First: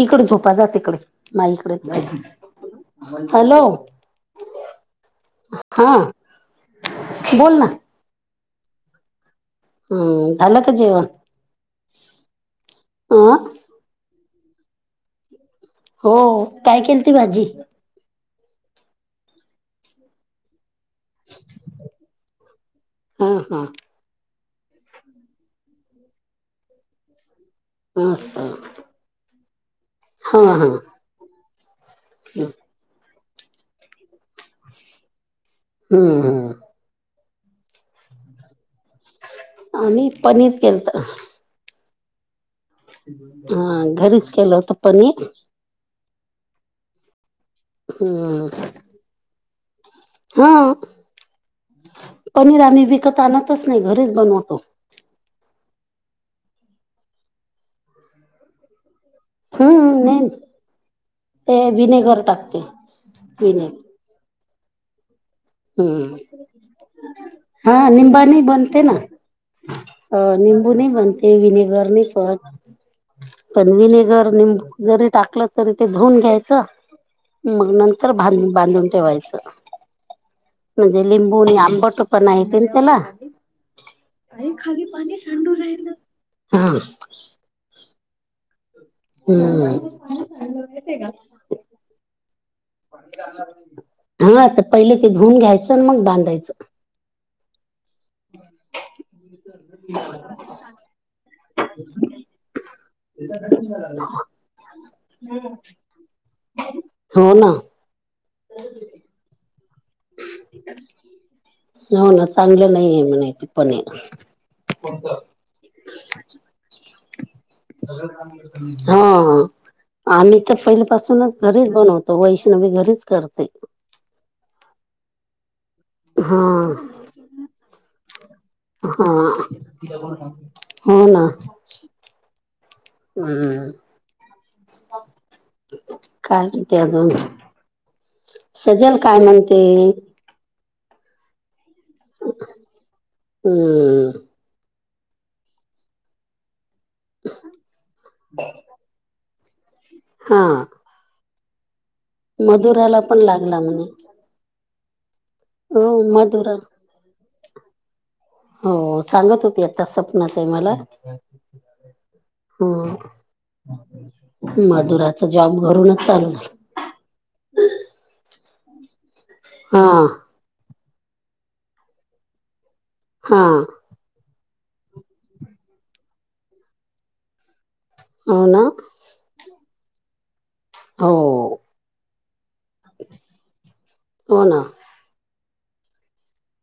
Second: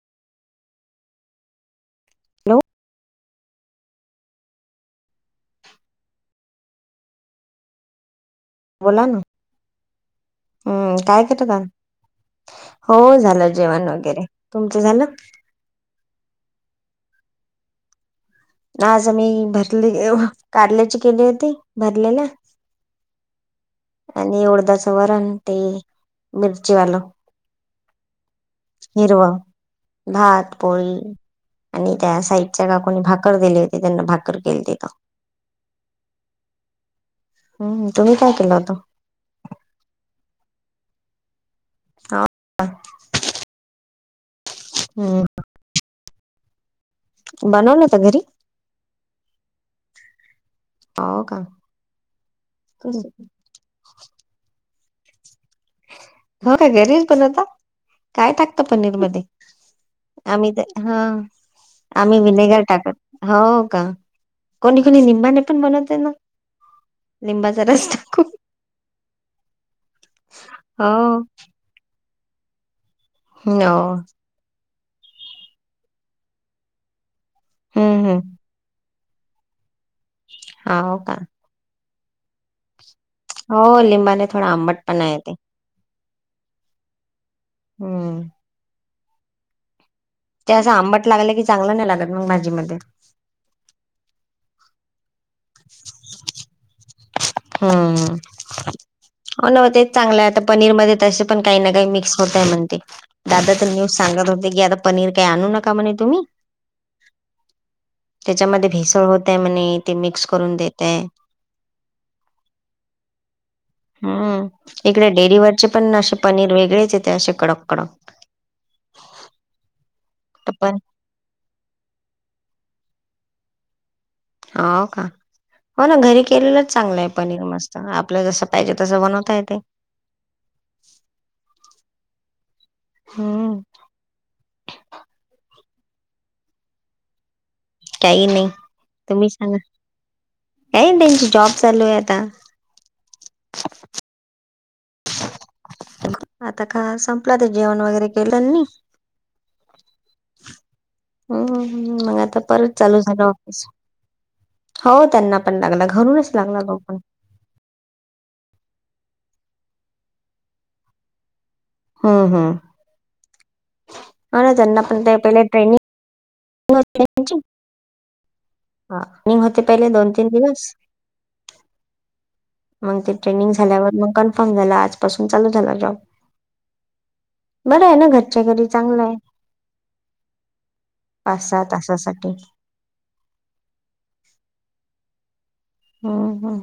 इकडे झोपा जात इकडे माईकडे हॅलो हॅलो हा बोल ना बोला ना हं, झालं का हम् जेवण काय केता का हो हा झालं जेवण वगैरे तुमचं झालं हो काय केल ती भाजी आज आम्ही भरली कारल्याची केली होती भरलेला हा हा आणि उडदा चं वरण ते मिरची वालं असं. हिरवा हा भात हा पोळी आणि त्या साइडच्या काकूंनी भाकर दिली होती. त्यांना भाकर केलती का. हम्म हम्म तुम्ही काय केलं होत. आम्ही पनीर केलत. हा हा घरीच केलं होत हम्म पनीर. बनवलं होत घरी हम्म हा हो का पनीर आम्ही विकत आणतच नाही घरीच बनवतो. हो का घरीच पण आता काय टाकत पनीर मध्ये हम्म नाही आम्ही तर हा ते आम्ही टाकते विनेगर टाकत हो का विनेगर कोणी कोणी निंबाणे ण बनत आहे ना हम्म लिंबाचा हा रस्ता खूप निंबाने बनते ना अ निंबू नाही बनते विनेगर नाही पत पण हो विनेगर नि जरी टाकलं तरी ते धुऊून घ्यायचं मग हम्म नंतर हम्म बांध बांधून ठेवायचं हो म्हणजे का लिंबू आणि आंबटो पण आहे त्यां त्याला हो लिंबाने थोडा आंबट खाली पण पाणी आहे ते सांडू राहिलं हम हम् त्या असं आंबट लागलं की चांगलं नाही लागत मग भाजी मध्ये हा तर पहिले ते धुऊन घ्यायचं मग बांधायचं. हम्म, हो न तेच चांगलं आहे. आता पनीर मध्ये तसे पण काही ना काही मिक्स होत. म्हणते दादा तर न्यू सांगत होते की आता पनीर काही आणू नका म्हणे तुम्ही. हो ना, त्याच्यामध्ये भेसळ होतय म्हणे ते मिक्स करून देतय. हो ना चांगलं नाही आहे म्हणे ते पनीर हम्म, इकडे डेअरी वरचे पण असे पनीर वेगळेच येत असे. कडक कडक हा आम्ही तर पहिली पाासूनच घरीच बनवतो. वैष्णवी घरीच करते. हो का, हो ना घरी हा केलेलंच चांगलं आहे. पनीर मस्त आपलं जस पाहिजे तसं हा बनवता येते. हो ना हम्म हम् काय म्हणते, अजून काही नाही सजन काय म्हणते? काय त्यांची जॉब चालू आहे आता हम्म आता का संपला ते जेवण वगैरे केलं नी. हा हम् मग आता परत मधुराला चालू पण झालं. लागला ऑफिस म्हणे हो त्यांना पण लागला हो घरूनच मधुरा लागला तो पण हो, सांगत होती. आता सपना ताई मला हम्म हम्म हा हो ना त्यांना पण ते मधुराचा पहिले जॉब ट्रेनिंग घरूनच चालू झालं. हा नि होते पहिले हा दोन-तीन दिवस मग ते हा ट्रेनिंग झाल्यावर मग कन्फर्म झाला आजपासून चालू झाला जॉब. बरं आहे ना घरच्या हो ना घरी चांगलं आहे. पाच हो सहा तासासाठी हो ना, हम्म हम्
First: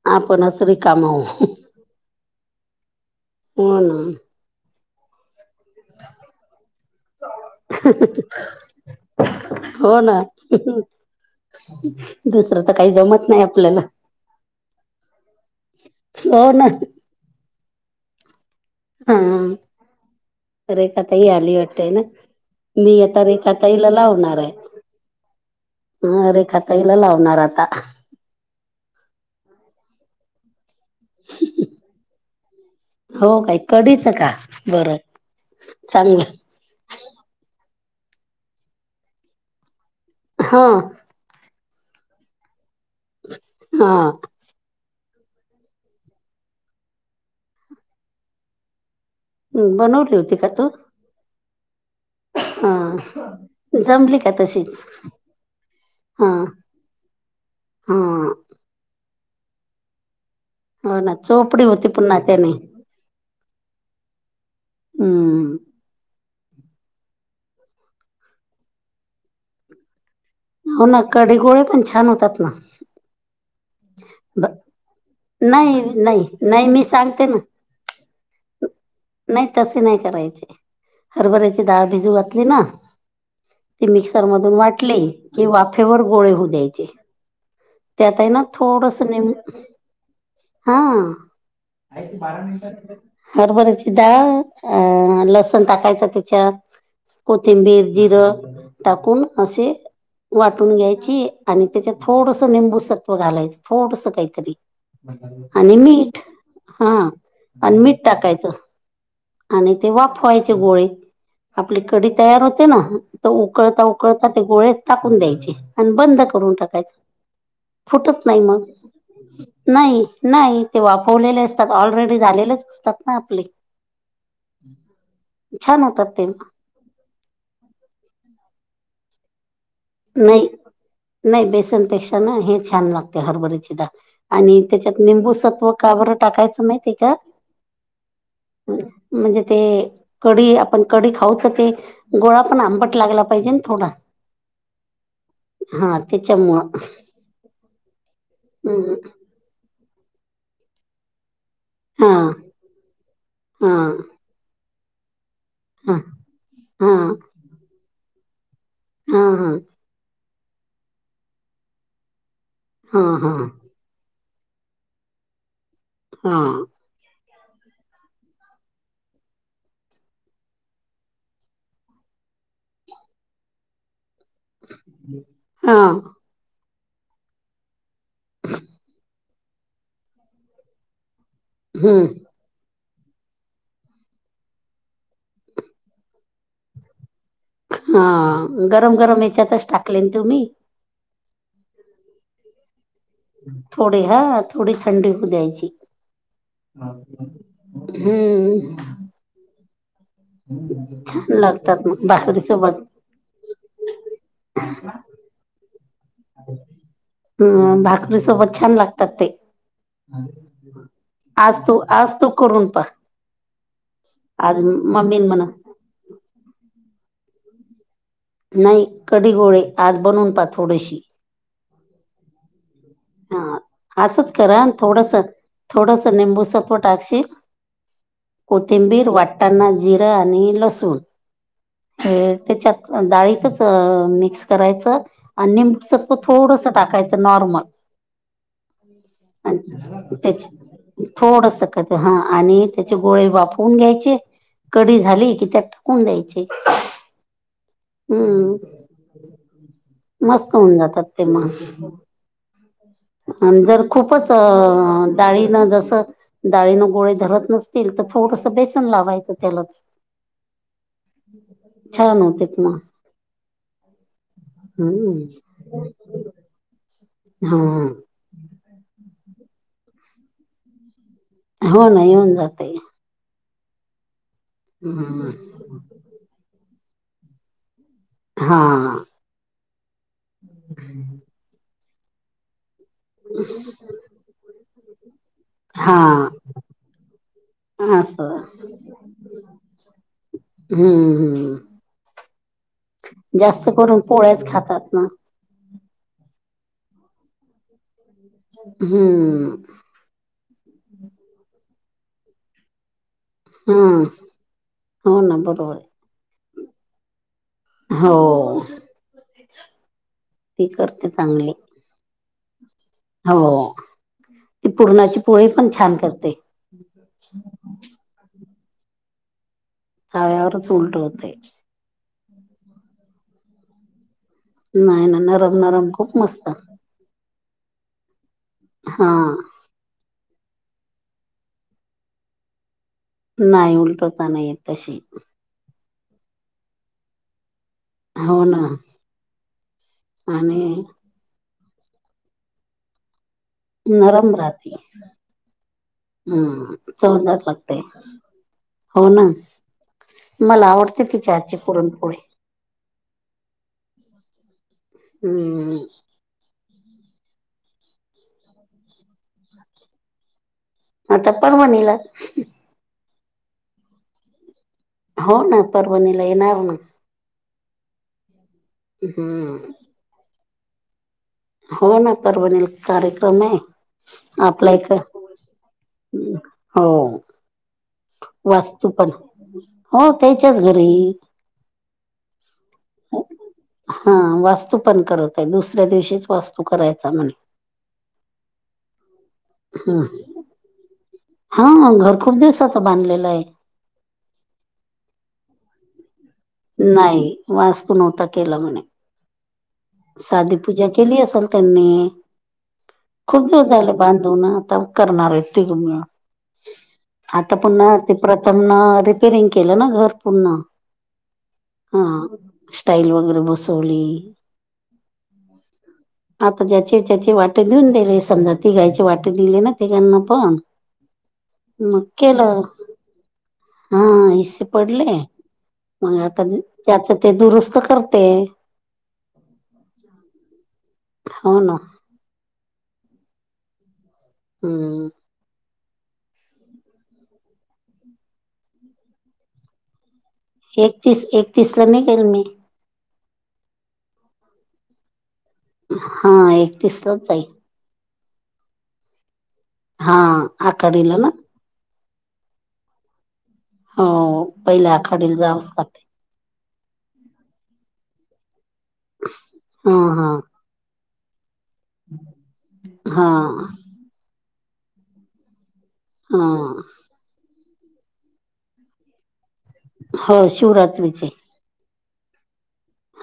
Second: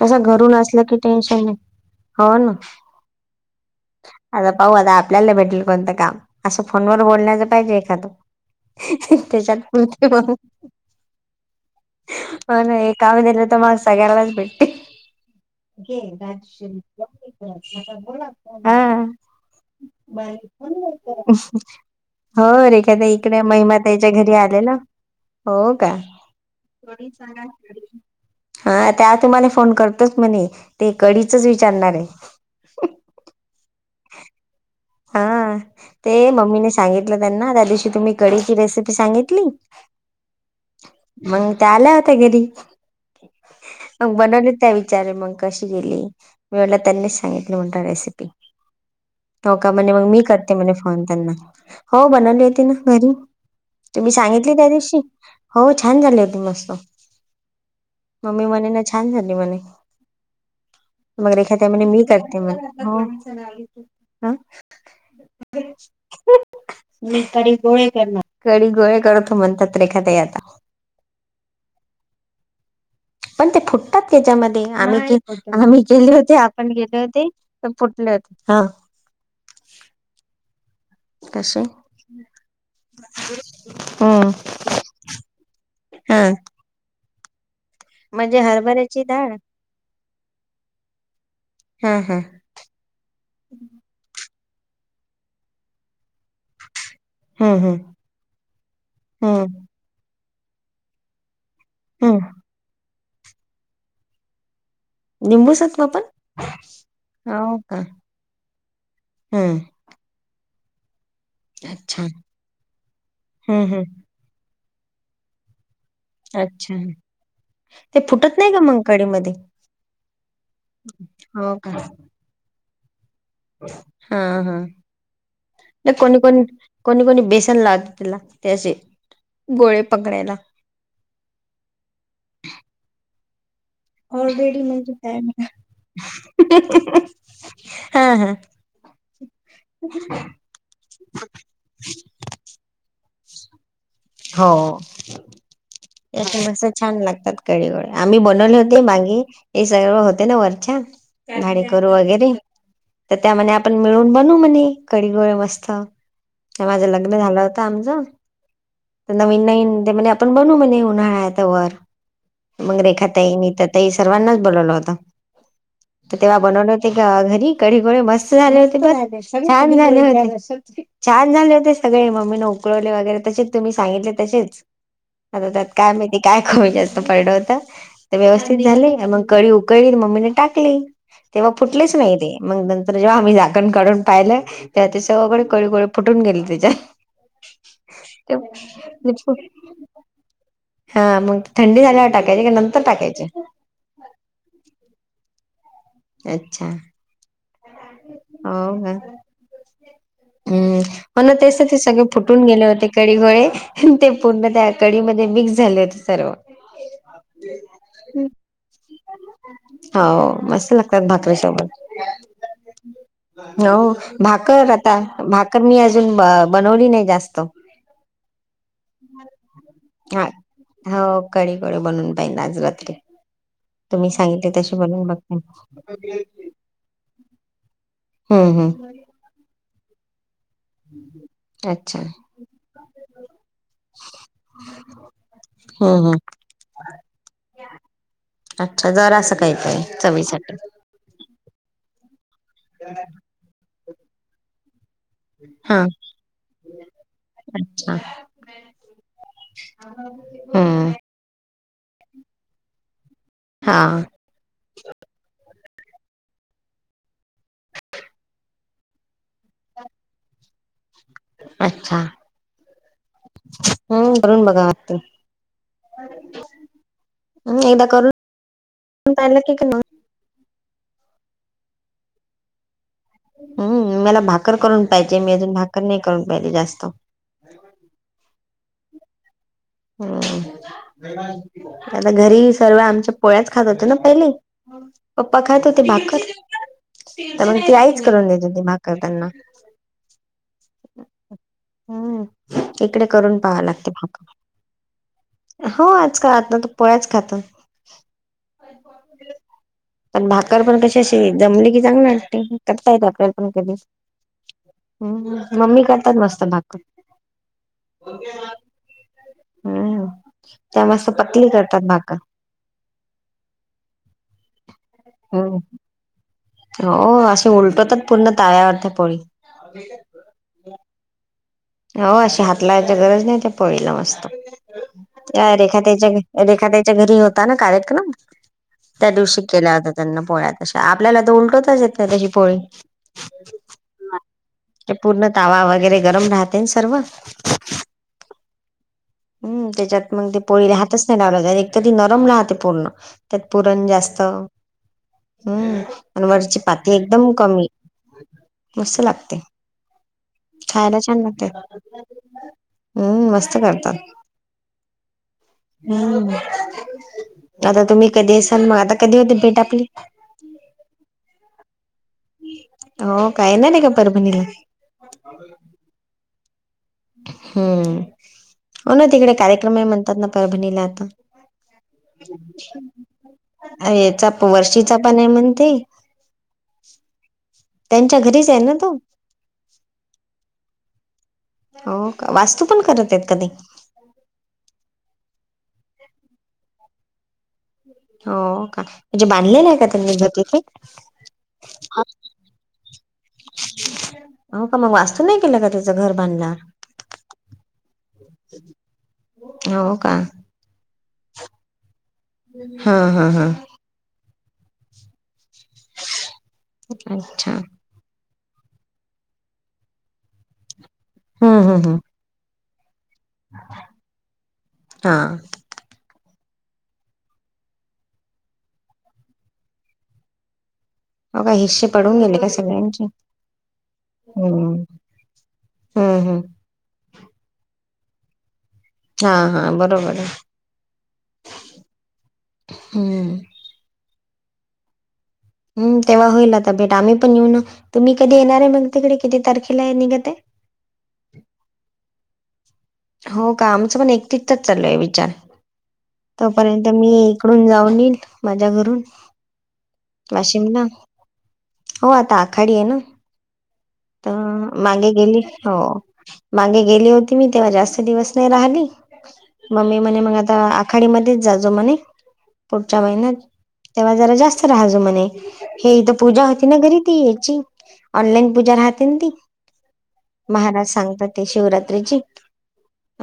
कस घरून आपणच असलं की रिकामा होऊ टेन्शन नाही हो ना. हो ना आता पाह आता आपल्याला भेटेल कोणतं काम असं फोनवर बोलण्याच पाहिजे एखादं. त्याच्यात हो ना पण दुसरं हो तर नाही काही हे काम जमत नाही दिलं तर मग आपल्याला सगळ्यालाच भेटते. ज हो ना राज बोला [unintelligible] हा बार रेखाताई आली [unintelligible] वाटते ना हो मी रेखाद्या आता इकडे महिमा रेखाताईला त्या याच्या घरी लावणार आहे आले ना. हो का हा रेखाताईला लावणार आता हा त्या तुम्हाला फोन करतच म्हणे ते कडीचच विचारणार आहे. हो काही कढी च का बरं. हा ते चांगलं मम्मीने सांगितलं त्यांना त्या दिवशी तुम्ही कढीची रेसिपी सांगितली. हा मग त्या आल्या होत्या. घरी हा मग बनवले त्या विचार मग कशी केली मी म्हणलं त्यांनीच सांगितलं. मुटा रेसपी हो का हं, म्हणे मग बनवली मी होती का करते तू म्हणे फोन त्यांना, हो बनवलीेते ना हं. घरी तुम्ही जमली का सांगितली तशीच त्या दिवशी हो छान झाले होते हं, मस्त, हं. मम्मी मणे ना छान झाली मणे हो ना मगर चोपडी एखाद्या म्हने होती मी पुन्हा करते त्याने मग ह हम्म, मी कढी गोळे करनार. कढी गोळे करतो म्हणतात रेखा ताई आता हो ना कढी गोळे पण छान होतात ना. पण ते फुटतात ब- त्याच्यामध्ये आम्ही नाही आम्ही गेले नाही होते. नाही आपण मी गेले सांगते होते ना तर फुटले होते हा नाही तसे नाही करायचे. कसे हरभऱ्याची डाळ भिजू घातली ना. ते मिक्सर हम्म मधून वाटले की वाफेवर हा गोळे होऊ द्यायचे. त्यातही म्हणजे ना थोडस हरभऱ्याची डाळ नेमकं हा हा हा हरबरची डाळ अं लसण टाकायचं त्याच्यात हं, हं. कोथिंबीर जिरं टाकून हं, असे वाटून घ्यायची आणि त्याच्यात हं. थोडसं निंबूसत्व घालायचं थोडस काहीतरी आणि लिंबूसत्व पण? मीठ हा हो का? आणि मीठ टाकायचं. हं. आणि ते वाफवाय ते गोळे आपली अच्छा. कढी तयार होते ना तर हं, उकळता हं. उकळता ते गोळे टाकून द्यायची आणि बंद करून अच्छा. टाकायच फुटत नाही मग नाही नाही ते वाफवलेले असतात ऑलरेडी झालेलेच ना आपले हा हा. छान नाही होतात कोणी ते कोणी कोणी कोणी बेसन लावला त्याशी नाही नाही बेसनपेक्षा ना हे छान लागते हरभरीची आणि त्याच्यात निंबूसत्व काबर टाकायचं माहितीय का हां, हां. म्हणजे ते कढी आपण कडी खाऊ तर ते गोळा पण आंबट लागला पाहिजे थोडा. हो. हा मस त्याच्यामुळं छान लागतात कळी गोळे आम्ही बनवले होते हम्म. मागे येस सगळ होते ना वरच्या झाणेकरू हा वगैरे तर त्यामध्ये हा आपण मिळून बनू म्हणे कडी गोळे म हा माझं हा लग्न झालं होत आमचं हा नवीन हा नईन ते म्हणे आपण बनू म्हणि उन्हाळा त वर. मंगरेखा ताई हा मी तर तई सर्वांनाच बोलवलं होत तेव्हा हा बनवले होते घ घरी कडीगोळे मस्त झाले होते ब छान झाले होते छान झाले होते सगळे मम्मी न उकळवले वगैरे तशे तुम्ही सांगितले तसेच आता त्यात हा काय माहिती काय खुप जास्त पडल होत. ते व्यवस्थित झाले मग कडी उकळी मम्मीने टाकले तेव्हा फुटलेच हम्म नाही ते म नं जेव्हा आम्ही झाकण काढून पाहिलं तेव्हा ते सगळे कडीगोळे फुटून गेले. त्याच्यात. हा गरम गरम ते हच्यातच टाकलेन तुम्ही हा मग थंडी झाल्यावर टाय का नंतर टाकायची. थोडी हा थोडी थंडी होऊ द्यायची. अच्छा हम्म [unintelligible] हम्म हो ना तेस ते लागतात सगळे मग भाकरी फुटून गेले सोबत होते कडीगोळे ते पूर्ण त्या कडी ते मिक्स झाले होते सर्व. हम्म भाकरी सोबत छान लागतात ते. हो मस्त लागतात आज भाकरीसोबत. तू आज तू करून हो पहा आज भाकर मम्मी म्हणा भाकर मी अजून बनवली नाही जास्त नाही कढी गोळे आज हा बनवून पा थोडीशी हो कडीगोळे बनून पाहिन आज वर हा तुम्ही असंच सांगितले करा आणि तशी बनून थोडंसं बघन. थोडंसं निंबू सत्व टाकशील कोथिंबीर वाटतांना जिरं आणि लसूण अच्छा त्याच्यात दाळीच अ मिक्स करायचं आणि निंबु हम्म सत्व हम् थोडस टाकायचं नॉर्मल. अच्छा जरासं काहीतरी त्याच चवीसाठी थोडस ह आणि त्याचे गोळे वाफवुन घ्यायचे कडी झाली की त्यात हा टाकून द्यायचे. अच्छा हम्म मस्त होऊन हम्म जातात ते मग. आणि जर हा खूपच डाळीन ज डाळीन गोळे धरत नसतील, त थोडस बेसन लावायचं त्यालाच. छान होतेत मग. हम् करुन बघाव हम्म हम्म. हा एकदा करून पायल कि म हो ना येऊन जातय. हम्म मला भाकर करून पाहिचे. मी अजून भाकर नाही करून पाहिलि जास्त. हां. हम्म आता घरी सर्व आमच्या पोळ्याच खात होत ना पहिले. पप्पा खात होते हा भागकर. तर मग ती आईच करून असं देत होती. भाकर त्यांना. हम्म हम्म. हम्म इकडे करून पाहाव जास्त लागते करून भाकर पोळ्याच खातात ना. हो आजकाल आता त पोळ्याच खातात. हम्म. तरी पण कशी अशी जमली की चांगल वाटतय, करतायेत आपल्याला. हम्म हो ना बरोबर मम्मी करतात मस्त भाकर. हो. हम्म ती त्या करते मस्त पतली चांगली. करतात भाकर हो ती पूर्णाची पोळी हम्म पण छान करते. हो असे उलटतच पूर्ण ताव्यावरथ पोळी. तव्यावरच उलटवते. हो अशी हात लावायची गरज नाही ते पोळीला मस्त. नाही ना काय नरम रेखा नरम खूप ताईच्या मस्त रेखा ताईच्या घरी होत. ता कार्यक्रम त्या हा दिवशी केला. त्यांना पोळ्यात तशा आपल्याला त उलट तच येत नाही, ताब्याची पोळी नाही उलटवता नाही येत ते तशी पूर्ण तावा वगैरे गरम राहतेन सर्व. हो ना. हम् त्याच्यात मग ते पोळीला आणि हहातच नाही लावलं जा एक तर ती नरम राहते पूर्ण. त्यात पुरण जास्त. नरम राहते हम्म आणि वरची हम्म पाती एकदम चवदार कमी, लागते मस्त हो ना लागते. मला खायला आवडते छान तिच्या लागते, आजची पुरणपोळी हम्म मस्त करतात. हम्म हम आता तुम्ही कधी असाल मग आता कधी होते भेट आपली. आता परभणीला. हो काय येनारेका परभणीला. हो ना परवणीला येणार ना. हम्म हो ना तिकडे हम्म कार्यक्रमही म्हणतात, ना परभणीला आता. हो ना परभणीला कार्यक्रम आहे अ याचा, आपला एक वर्षीचा पणे म्हणती. हो. त्यांच्या घरीच आहे ना वास्तू तो पण, हो त्याच्याच घरी. हो का? वास्तु हा वास्तू पण करतेय, दुसऱ्या दिवशीच वास्तू करायचा म्हणे. हो का? म्हणजे बांधलेलंय का हम्म. त्यांनी घर तीथे हा घर खूप दिवसाचं बा अ का मग वास्तू नाही केल का त्याच. नाही वास्तू नव्हता केला म्हणे, हो का साधी पूजा केली असेल त्यांनी, हा हा हा खूप दिवस झाले बांधून. करणार त अच्छा आता पु्हा ते. प्रथम ना रिपेरिंग केलं ना, घर पुून्हा. हम्म हम्म हम्म. स्टईल वगैरे बसवली. हा आता ज्याची त्याची वाटे देऊन दिले समजा तीघायची वाटे दिले ना तिघांना पण हो काय हिस्से मग पडून गेले का केलं सगळ्यांचे हा हिस्से हम्म पडले हम्म मग हम्म आता त्याच ते दुरुस्त कर ते हा हा बरोबर आहे होा ना हम्म हम्म हम तेव्हा होईल आता भेट आम्ही पण येऊन तुम्ही कधी येणार आहे मग तिकडे किती तारखेला आहे निघत तलमी हो का आमचं पण एकटीचच चालय विचार हा तोपर्यंत एकतीस मी लाच जाईल इकडून जाऊन येईल माझ्या घरून हा वाशिमला आकडला ना हो आता आखाडी आहे ना हो पहिल्या मागे आखाडीला गेली जावंच हो लागतं मागे गेली होती मी तेव्हा जास्त दिवस नाही राहिली हा मममी म्हणे हा मग आता आखाडीमध्येध्येच ज णे पुढच्या हा महिन्यात तेव्हा जरा जास्त राहाजो म्हणे हेथ पूजा हा होती ना घरी ती याची ऑनलाईन पूजा राहते ना ती हो महाराज शिवरात्रीचे सांगतात ते शिवरात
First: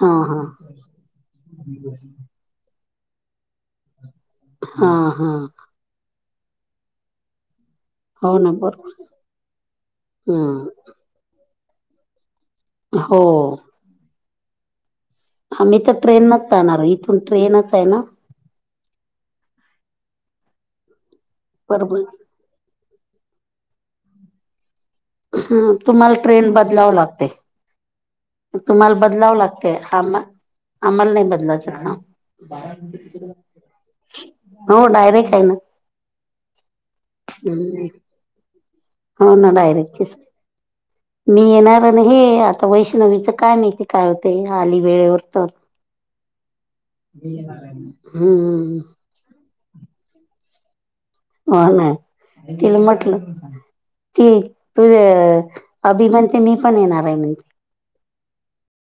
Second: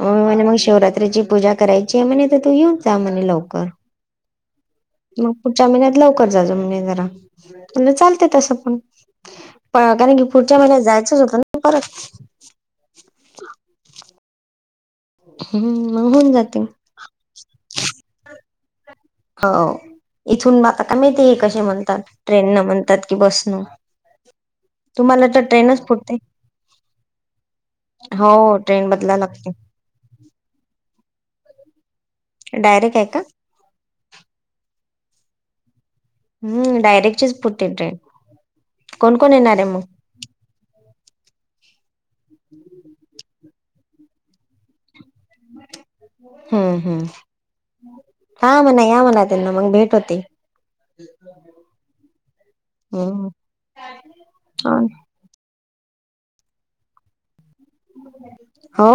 हा हा मग शिवरात्रीची पूजा करायची म्हणे तर तू येऊ त्या म लवकर हा हा मग पुढच्या महिन्यात लवकर जाचो म्हणजे जरा चालते हो ना तसं पण बरोबर कारण की पुढच्या महिन्यात हम्म जायचंच होतं ना परत हो आ्ही तर मग ट्रेन होऊन नच जाते जाणार इथून ट्रेनच आहे ना हो इथून ब आता का माहिती कसे बरोबर म्हणतात ट्रेन न म्हणतात ात कि बसन तुम्हाला तर ह ट्रेनच फुटते तुम्हाला ट्रेन बदलाव लागते हो ट्रेन तुम्हाला बदला बदलावं लागते लागतय आम आम्हाला नाही बदला डायरेक्ट आहे का? हो डायरेक्ट आहे आहे ना हम् डयरक्टच हम्म पुटडे हो ना डायरेक्टचीच मी येणार आणि हे आता वैष्णवीचं काय नाही ते काय होते आली वेळेवर तर हम्म हम्म हा हम्म मणा या मला त्यांना मग भेट होते हो ना तिला म्हटलं हम्म ती तुझ्या अभि म्हनते मी पण येणार आहे म्हणते हो